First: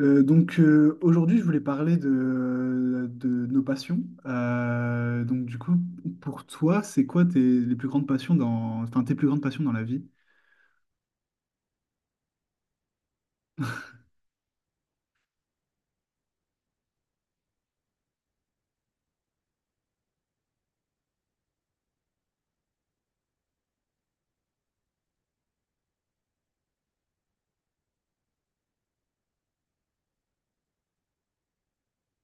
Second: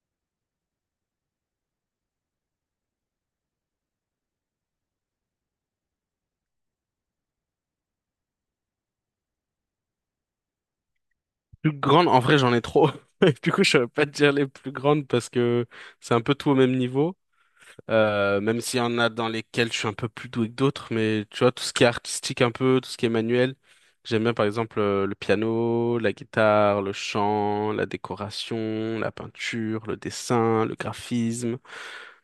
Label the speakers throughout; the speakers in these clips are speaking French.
Speaker 1: Donc aujourd'hui, je voulais parler de nos passions. Donc du coup, pour toi, c'est quoi tes les plus grandes passions dans, enfin tes plus grandes passions dans la vie?
Speaker 2: Plus grande, en vrai, j'en ai trop. Et du coup, je ne pas te dire les plus grandes parce que c'est un peu tout au même niveau. Même s'il y en a dans lesquelles je suis un peu plus doué que d'autres, mais tu vois, tout ce qui est artistique un peu, tout ce qui est manuel, j'aime bien par exemple le piano, la guitare, le chant, la décoration, la peinture, le dessin, le graphisme,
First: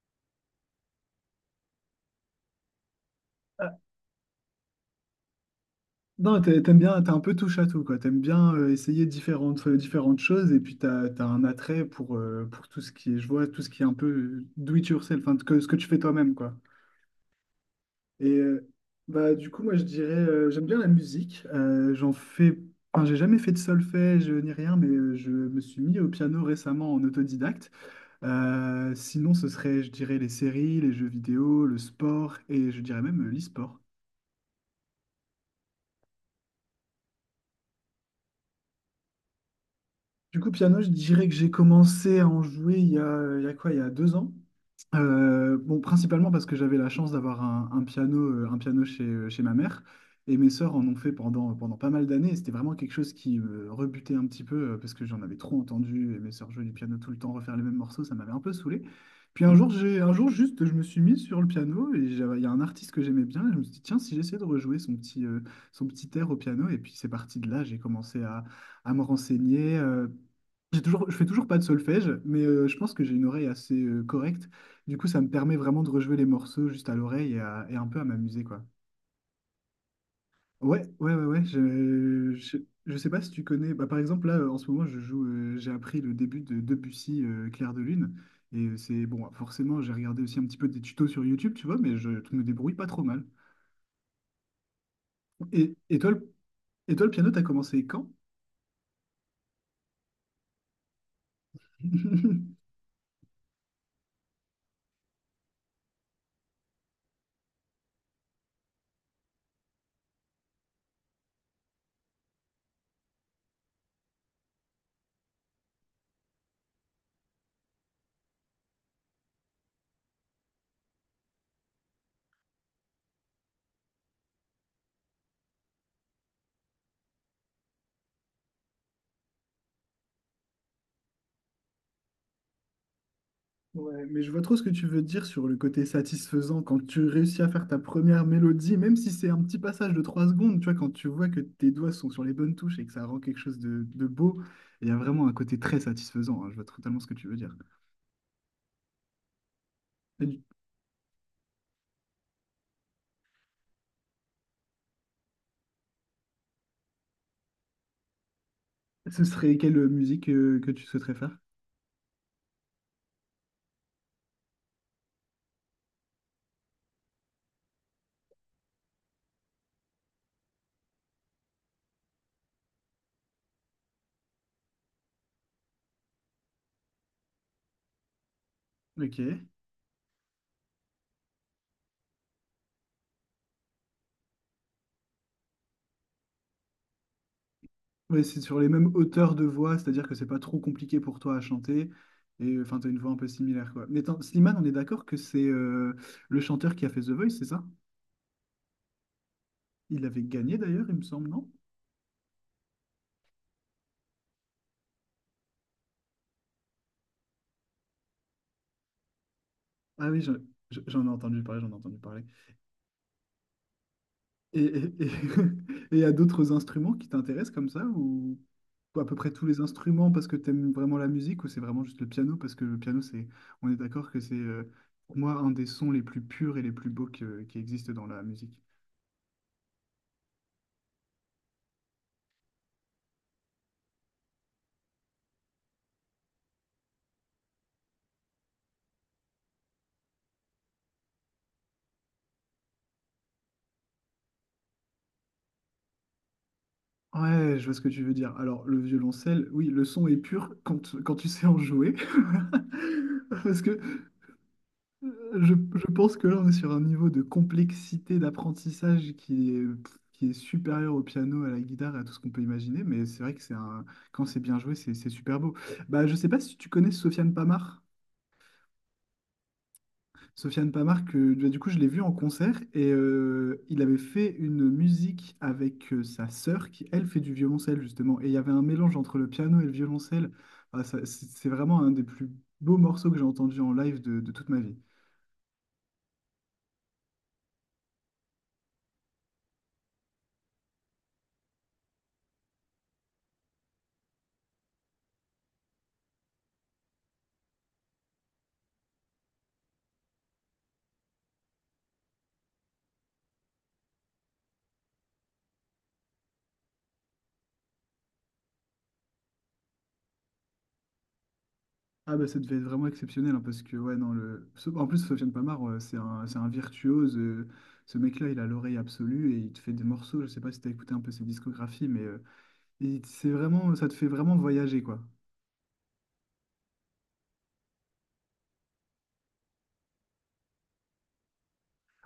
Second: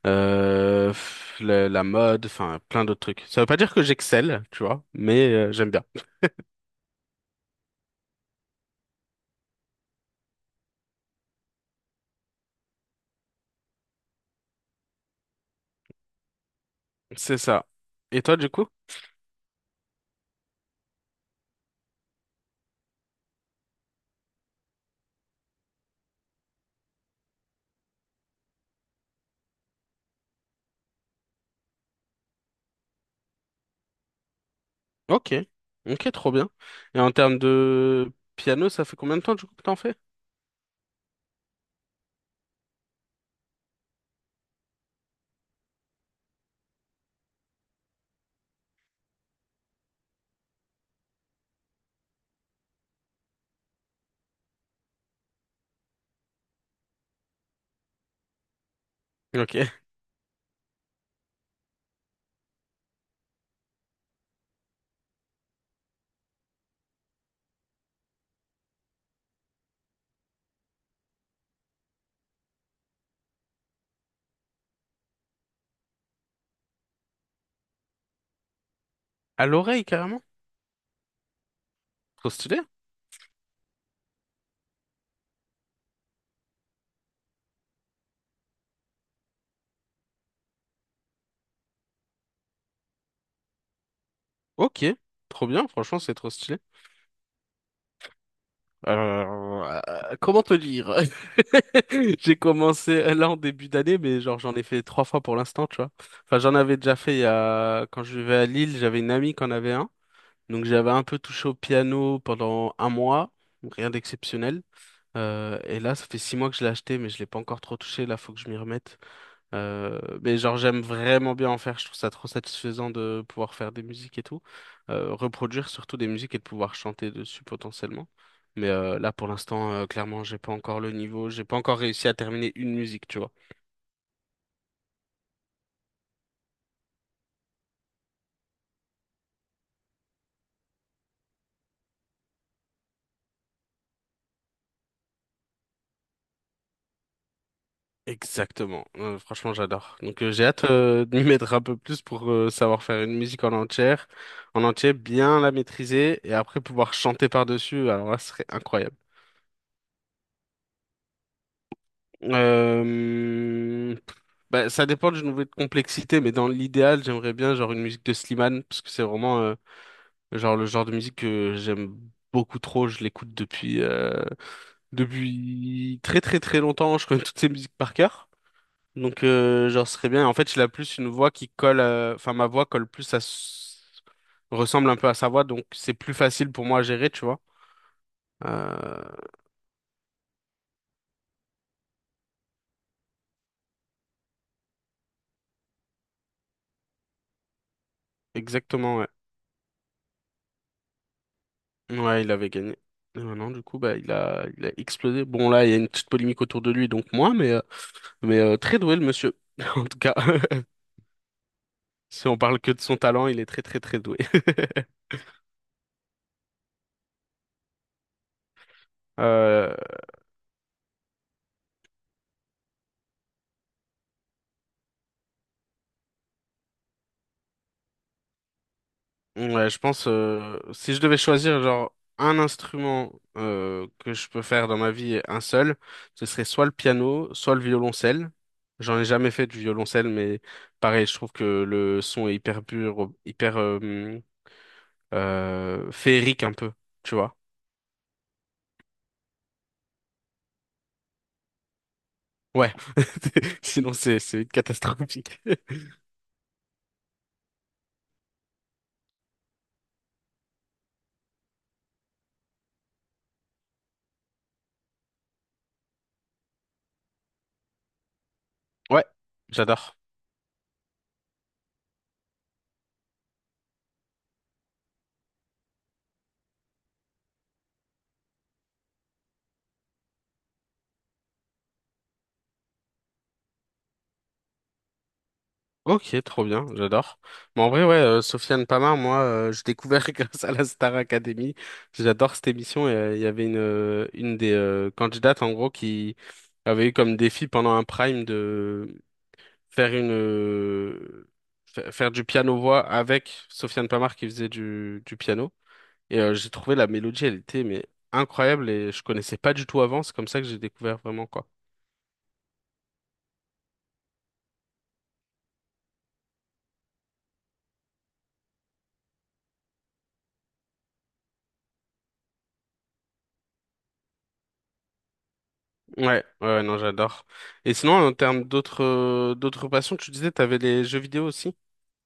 Speaker 2: la mode, enfin plein d'autres trucs. Ça veut pas
Speaker 1: Ah,
Speaker 2: dire que j'excelle, tu vois, mais j'aime bien.
Speaker 1: non, t'aimes bien, t'es un peu touche à tout quoi. T'aimes bien essayer différentes choses et puis t'as un attrait pour tout ce qui est, je vois tout ce qui est un peu do it yourself, enfin que, ce que tu fais toi-même quoi.
Speaker 2: C'est ça. Et
Speaker 1: Et
Speaker 2: toi, du coup?
Speaker 1: bah, du coup, moi, je dirais, j'aime bien la musique. J'en fais, enfin, j'ai jamais fait de solfège ni rien, mais je me suis mis au piano récemment en autodidacte. Sinon, ce serait, je dirais, les séries, les jeux vidéo, le sport et je dirais même l'e-sport.
Speaker 2: Ok, ok, trop bien. Et en termes de piano, ça fait combien de temps du coup que t'en fais?
Speaker 1: Du coup, piano, je dirais que j'ai commencé à en jouer il y a quoi, il y a 2 ans. Bon, principalement parce que j'avais la chance d'avoir un piano, un piano chez ma mère, et mes sœurs en ont fait pendant pas mal d'années, et c'était vraiment quelque chose qui me rebutait un petit peu, parce que j'en avais trop entendu, et mes sœurs jouaient du piano tout le temps, refaire les mêmes morceaux, ça m'avait un peu saoulé. Puis un
Speaker 2: Ok.
Speaker 1: jour, un jour juste, je me suis mis sur le piano, et il y a un artiste que j'aimais bien, et je me suis dit, tiens, si j'essaie de rejouer son petit air au piano, et puis c'est parti de là, j'ai commencé à, me renseigner. J'ai toujours, je fais toujours pas de solfège, mais je pense que j'ai une oreille assez correcte du coup, ça me permet vraiment de rejouer les morceaux juste à l'oreille et un peu à m'amuser, quoi.
Speaker 2: À l'oreille carrément?
Speaker 1: Ouais, ouais, ouais, ouais.
Speaker 2: Trop
Speaker 1: Je, je,
Speaker 2: stylé.
Speaker 1: je sais pas si tu connais. Bah, par exemple, là, en ce moment, je joue. J'ai appris le début de Debussy, Clair de Lune. Et c'est bon, forcément, j'ai regardé aussi un petit peu des tutos sur YouTube, tu vois, mais je me débrouille pas trop mal.
Speaker 2: Ok, trop bien,
Speaker 1: Et, et
Speaker 2: franchement
Speaker 1: toi,
Speaker 2: c'est trop
Speaker 1: le,
Speaker 2: stylé.
Speaker 1: et toi, le piano, t'as commencé quand?
Speaker 2: Alors, comment te dire? J'ai commencé là en début d'année, mais genre j'en ai fait trois fois pour l'instant, tu vois. Enfin j'en avais déjà fait il y a, quand je vivais à Lille, j'avais une amie qui en avait un. Donc j'avais un peu touché au piano pendant un mois, rien d'exceptionnel. Et là, ça fait 6 mois que je l'ai acheté, mais je l'ai pas encore trop touché. Là, faut que je m'y remette. Mais genre j'aime vraiment bien en faire, je trouve ça trop satisfaisant de pouvoir faire des musiques et tout. Reproduire surtout des musiques et de pouvoir chanter dessus potentiellement. Mais là pour l'instant clairement j'ai pas encore le niveau, j'ai pas encore réussi à terminer une musique, tu vois.
Speaker 1: Ouais, mais je vois trop ce que tu veux dire sur le côté satisfaisant quand tu réussis à faire ta première mélodie, même si c'est un petit passage de 3 secondes, tu vois, quand tu vois que tes doigts sont sur les bonnes touches et que ça rend quelque chose de beau, il y a vraiment un côté très satisfaisant, hein, je vois totalement ce que tu veux dire.
Speaker 2: Exactement. Franchement j'adore. Donc
Speaker 1: Et du-
Speaker 2: j'ai hâte de m'y mettre un peu plus pour savoir faire une musique en entière, en entier, bien la maîtriser et après pouvoir chanter par-dessus, alors là ce serait incroyable.
Speaker 1: Ce serait quelle musique que tu souhaiterais faire?
Speaker 2: Euh, Bah, ça dépend du niveau de complexité, mais dans l'idéal, j'aimerais bien genre une musique de Slimane, parce que c'est vraiment genre le genre de musique que j'aime beaucoup trop. Je l'écoute depuis très très très longtemps. Je connais toutes ses musiques par cœur, donc
Speaker 1: Ok.
Speaker 2: genre ce serait bien. En fait, il a plus une voix qui colle, enfin ma voix colle plus ressemble un peu à sa voix, donc c'est plus facile pour moi à gérer, tu vois.
Speaker 1: Ouais, c'est sur les mêmes
Speaker 2: Euh,
Speaker 1: hauteurs de voix, c'est-à-dire que c'est pas trop compliqué pour toi à chanter. Et enfin, t'as une voix un peu similaire, quoi. Mais attends, Slimane, on est d'accord que c'est le chanteur qui a fait The Voice, c'est ça?
Speaker 2: Exactement. Ouais.
Speaker 1: Il avait gagné d'ailleurs, il me semble, non?
Speaker 2: Ouais, il avait gagné. Et maintenant, du coup, bah, il a explosé. Bon, là, il y a une petite polémique autour de lui, donc moi, mais, très doué, le monsieur. En tout
Speaker 1: Ah
Speaker 2: cas,
Speaker 1: oui, j'en ai entendu parler, j'en ai entendu parler.
Speaker 2: si on parle que de son talent, il est très, très, très doué.
Speaker 1: Et et- et- et il y a d'autres instruments qui t'intéressent comme ça, ou à peu près tous les
Speaker 2: Euh,
Speaker 1: instruments parce que t'aimes vraiment la musique, ou c'est vraiment juste le piano, parce que le piano, c'est, on est d'accord que c'est pour moi un des sons les plus purs et les plus beaux qui existent dans la musique.
Speaker 2: ouais, je pense. Si je devais choisir, genre, un instrument que je peux faire dans ma vie, un seul, ce serait soit le piano, soit le violoncelle. J'en ai jamais fait du violoncelle, mais pareil, je trouve que le son est hyper pur, hyper féerique un peu, tu vois.
Speaker 1: Ouais, je vois ce que tu veux dire. Alors, le violoncelle, oui, le son est pur quand tu sais en jouer.
Speaker 2: Ouais,
Speaker 1: Parce que
Speaker 2: sinon c'est catastrophique.
Speaker 1: je pense que là, on est sur un niveau de complexité d'apprentissage qui est supérieur au piano, à la guitare et à tout ce qu'on peut imaginer. Mais c'est vrai que c'est un, quand c'est bien joué, c'est super beau. Bah, je sais pas si tu connais Sofiane Pamar.
Speaker 2: Ouais, j'adore.
Speaker 1: Sofiane Pamart, que bah, du coup je l'ai vu en concert et il avait fait une musique avec sa sœur qui elle fait du violoncelle justement et il y avait un mélange entre le piano et le violoncelle. Ah, ça, c'est vraiment un des plus beaux morceaux que j'ai entendu en live de toute ma vie.
Speaker 2: Ok, trop bien, j'adore. Mais en vrai, ouais, Sofiane Pamar, moi, j'ai découvert grâce à la Star Academy. J'adore cette émission. Il y avait une des candidates en gros qui avait eu comme défi pendant un prime de faire une euh, faire du piano voix avec Sofiane Pamar qui faisait du piano. J'ai trouvé la mélodie, elle était mais incroyable et je connaissais pas du tout avant. C'est comme ça que j'ai découvert vraiment quoi.
Speaker 1: Ah bah ça devait être vraiment exceptionnel hein, parce que ouais non en plus Sofiane Pamart c'est un virtuose ce mec-là il a l'oreille absolue et il te fait des morceaux je sais pas si t'as écouté un peu ses discographies mais c'est vraiment ça te fait vraiment voyager quoi.
Speaker 2: Ouais, ouais, non, j'adore. Et sinon, en termes d'autres passions, tu disais, t'avais les jeux vidéo aussi?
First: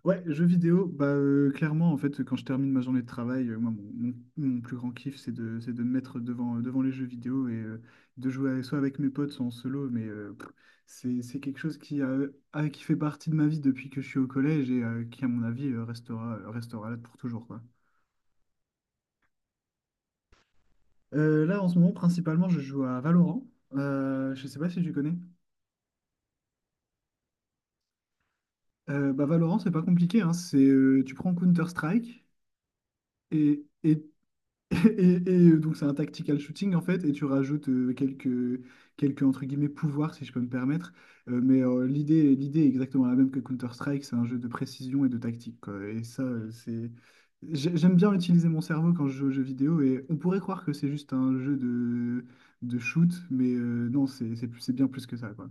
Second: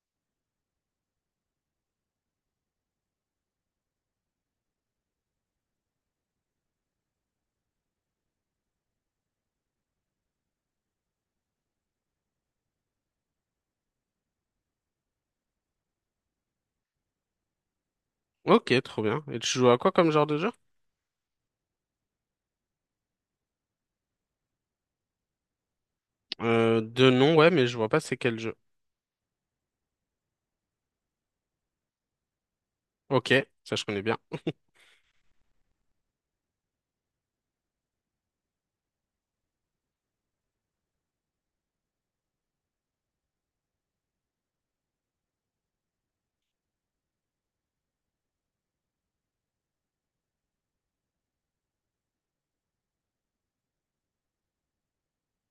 Speaker 1: Ouais, jeux vidéo, bah clairement en fait quand je termine ma journée de travail, moi mon plus grand kiff c'est de me mettre devant les jeux vidéo et de jouer soit avec mes potes, soit en solo, mais c'est quelque chose qui fait partie de ma vie depuis que je suis au collège et qui à mon avis restera là pour toujours quoi.
Speaker 2: Ok, trop bien. Et tu joues à quoi comme genre de jeu?
Speaker 1: Là en ce moment principalement je joue à Valorant. Je sais pas si tu connais.
Speaker 2: De nom, ouais, mais je vois pas c'est quel jeu.
Speaker 1: Bah Valorant c'est pas compliqué, hein. C'est, tu prends Counter-Strike.
Speaker 2: Ok,
Speaker 1: Et,
Speaker 2: ça je connais
Speaker 1: et
Speaker 2: bien.
Speaker 1: et donc c'est un tactical shooting en fait, et tu rajoutes quelques entre guillemets pouvoirs si je peux me permettre. Mais l'idée est exactement la même que Counter-Strike, c'est un jeu de précision et de tactique, quoi. Et ça, c'est. J'aime bien utiliser mon cerveau quand je joue aux jeux vidéo, et on pourrait croire que c'est juste un jeu de shoot, mais non, c'est bien plus que ça, quoi.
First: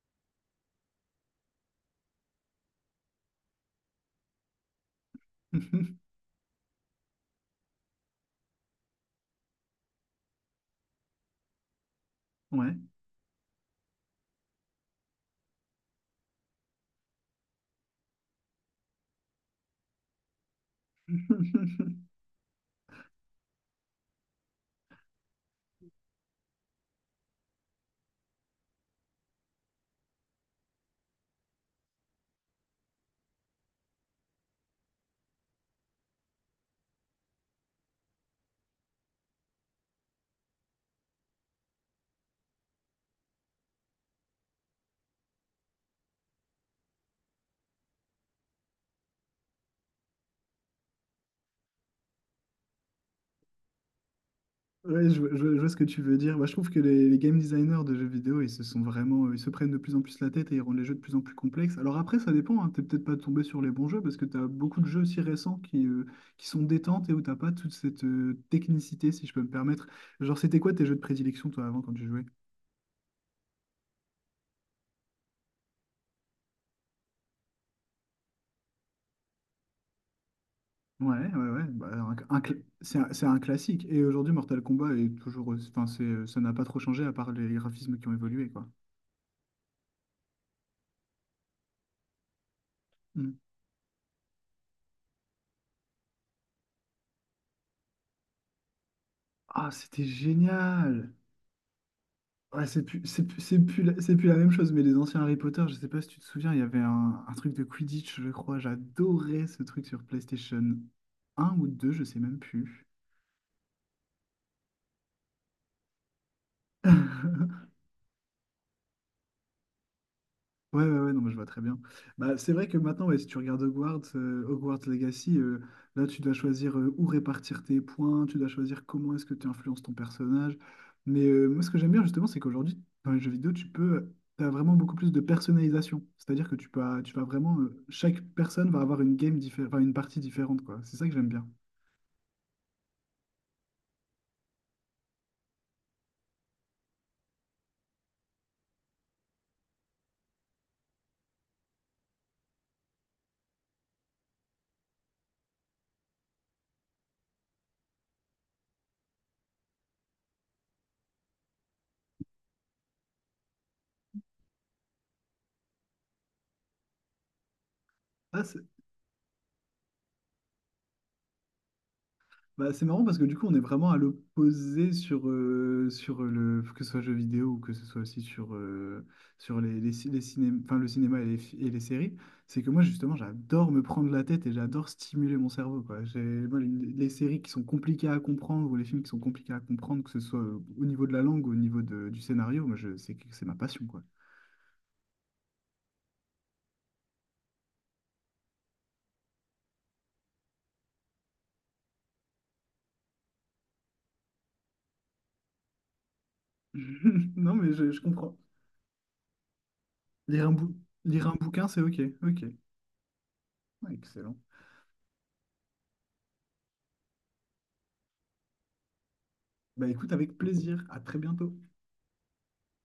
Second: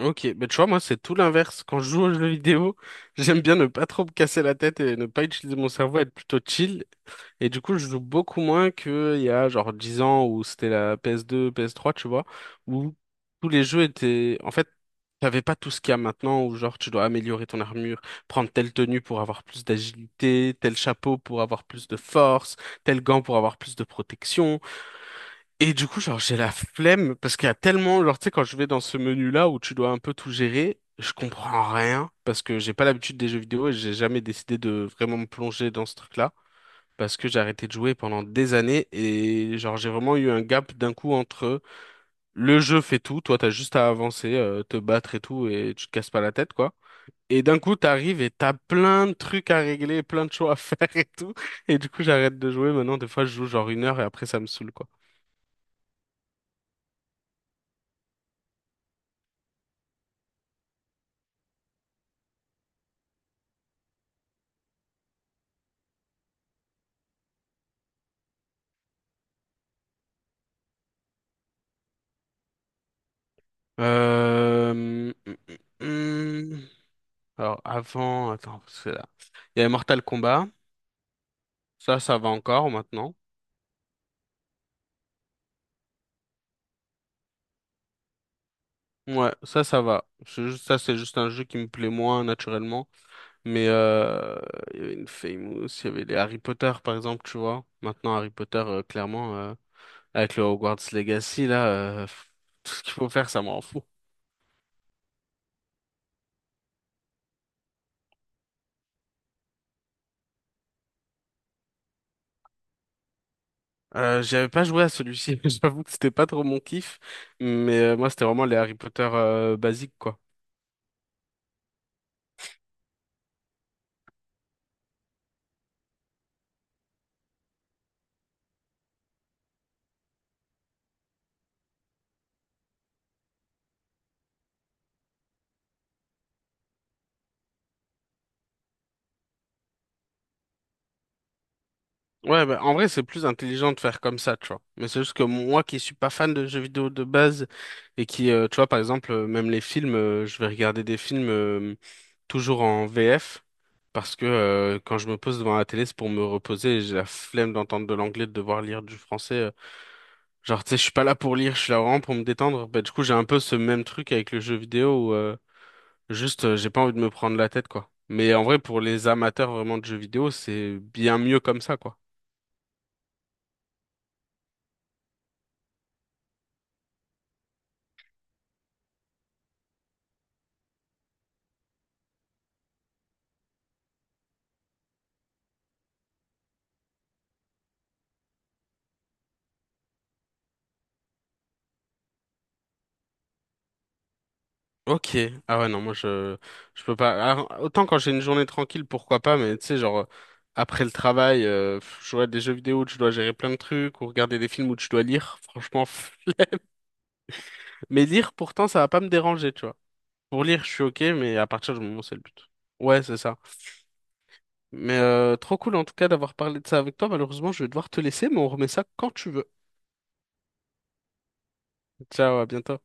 Speaker 2: Ok, bah tu vois, moi c'est tout l'inverse. Quand je joue aux jeux vidéo, j'aime bien ne pas trop me casser la tête et ne pas utiliser mon cerveau, être plutôt chill. Et du coup, je joue beaucoup moins qu'il y a genre 10 ans où c'était la PS2, PS3, tu vois,
Speaker 1: Ouais.
Speaker 2: où tous les jeux étaient. En fait, t'avais pas tout ce qu'il y a maintenant, où genre tu dois améliorer ton armure, prendre telle tenue pour avoir plus d'agilité, tel chapeau pour avoir plus de force, tel gant pour avoir plus de protection. Et du coup, genre, j'ai la flemme, parce qu'il y a tellement. Genre, tu sais, quand je vais dans ce menu-là où tu dois un peu tout gérer, je comprends rien, parce que j'ai pas l'habitude des jeux vidéo et j'ai jamais décidé de vraiment me plonger dans ce truc-là parce que j'ai arrêté de jouer pendant des années et genre j'ai vraiment eu un gap d'un coup entre le jeu fait tout, toi t'as juste à avancer, te battre et tout et tu te casses pas la tête quoi. Et d'un coup t'arrives et t'as plein de trucs à régler, plein de choses à faire et tout. Et du coup j'arrête de jouer maintenant. Des fois je joue genre 1 heure et après ça me saoule quoi.
Speaker 1: Ouais, je vois ce que tu veux dire. Moi je trouve que les game designers de jeux vidéo, ils se sont vraiment, ils se prennent de plus en plus la tête et ils rendent les jeux de plus en plus complexes. Alors après, ça dépend, hein, t'es peut-être pas tombé sur les bons jeux parce que tu as beaucoup de jeux aussi récents qui sont détentes et où t'as pas toute cette technicité, si je peux me permettre. Genre, c'était quoi tes jeux de prédilection, toi, avant, quand tu jouais?
Speaker 2: Hum, hum, hum. Alors avant, attends, parce que là, il y a Mortal Kombat.
Speaker 1: Ouais, ouais, ouais. Bah,
Speaker 2: Ça, ça va
Speaker 1: un cl-
Speaker 2: encore maintenant.
Speaker 1: c'est un classique. Et aujourd'hui, Mortal Kombat est toujours, enfin, c'est, ça n'a pas trop changé à part les graphismes qui ont évolué, quoi.
Speaker 2: Ouais, ça va. Ça, c'est juste un jeu qui me plaît moins naturellement.
Speaker 1: Mm.
Speaker 2: Mais euh, il y avait une Famous, il y avait les Harry Potter par exemple, tu vois. Maintenant, Harry Potter, clairement,
Speaker 1: Ah, c'était
Speaker 2: avec le Hogwarts
Speaker 1: génial!
Speaker 2: Legacy, là,
Speaker 1: Ouais,
Speaker 2: tout
Speaker 1: c'est
Speaker 2: ce qu'il
Speaker 1: plus,
Speaker 2: faut
Speaker 1: c'est
Speaker 2: faire,
Speaker 1: plus,
Speaker 2: ça m'en fout.
Speaker 1: c'est plus la même chose, mais les anciens Harry Potter, je sais pas si tu te souviens, il y avait un truc de Quidditch, je crois. J'adorais ce truc sur PlayStation 1 ou 2 je sais même plus.
Speaker 2: J'avais pas joué à celui-ci, j'avoue que c'était pas trop mon kiff, mais moi c'était vraiment les Harry Potter basiques quoi.
Speaker 1: Ouais, ouais, ouais, non, mais je vois très bien. Bah, c'est vrai que maintenant, ouais, si tu regardes Hogwarts, Hogwarts Legacy, là, tu dois choisir où répartir tes points, tu dois choisir comment est-ce que tu influences ton personnage. Mais moi, ce que j'aime bien, justement, c'est qu'aujourd'hui, dans les jeux vidéo, tu peux, t'as vraiment beaucoup plus de personnalisation. C'est-à-dire que tu peux, tu vas vraiment, chaque personne va avoir une game différente, une partie différente, quoi. C'est ça que j'aime bien.
Speaker 2: Ouais, bah, en vrai c'est plus intelligent de faire comme ça, tu vois. Mais c'est juste que moi qui suis pas fan de jeux vidéo de base et qui, tu vois, par exemple, même les films, je vais regarder des films, toujours en VF parce que quand je me pose devant la télé, c'est pour me reposer et j'ai la flemme d'entendre de l'anglais, de devoir lire du français. Genre, tu sais, je suis pas là pour lire, je suis là vraiment pour me détendre. Bah, du coup, j'ai un peu ce même truc avec le jeu vidéo où juste j'ai pas envie de me prendre la tête, quoi. Mais
Speaker 1: Ah,
Speaker 2: en vrai, pour les amateurs vraiment de jeux vidéo, c'est bien mieux comme ça, quoi.
Speaker 1: bah, c'est marrant parce que du coup, on est vraiment à l'opposé sur, sur le, que ce soit jeux vidéo ou que ce soit aussi sur, sur les, ci- les ciné- enfin, le cinéma et et les séries. C'est que moi, justement, j'adore me prendre la tête et j'adore stimuler mon cerveau, quoi. J'ai, moi, les séries qui sont compliquées à comprendre ou les films qui sont compliqués à comprendre, que ce soit au niveau de la langue ou au niveau du scénario, moi, c'est ma passion, quoi.
Speaker 2: Ok. Ah ouais, non, moi je peux pas. Alors, autant quand j'ai une journée tranquille, pourquoi pas, mais tu sais, genre après le travail, jouer à des jeux vidéo où je dois gérer plein de trucs, ou regarder des films où je dois lire, franchement. Pff.
Speaker 1: Non, mais je
Speaker 2: Mais lire,
Speaker 1: comprends.
Speaker 2: pourtant, ça va pas me déranger, tu vois. Pour
Speaker 1: Lire un
Speaker 2: lire, je
Speaker 1: bou-
Speaker 2: suis ok,
Speaker 1: Lire un
Speaker 2: mais à
Speaker 1: bouquin,
Speaker 2: partir du
Speaker 1: c'est OK.
Speaker 2: moment où c'est le
Speaker 1: OK.
Speaker 2: but. Ouais, c'est ça.
Speaker 1: Ouais, excellent.
Speaker 2: Trop cool en tout cas d'avoir parlé de ça avec toi. Malheureusement, je vais devoir te laisser, mais on remet ça quand tu veux.
Speaker 1: Bah, écoute, avec plaisir. À très bientôt.
Speaker 2: Ciao, à bientôt.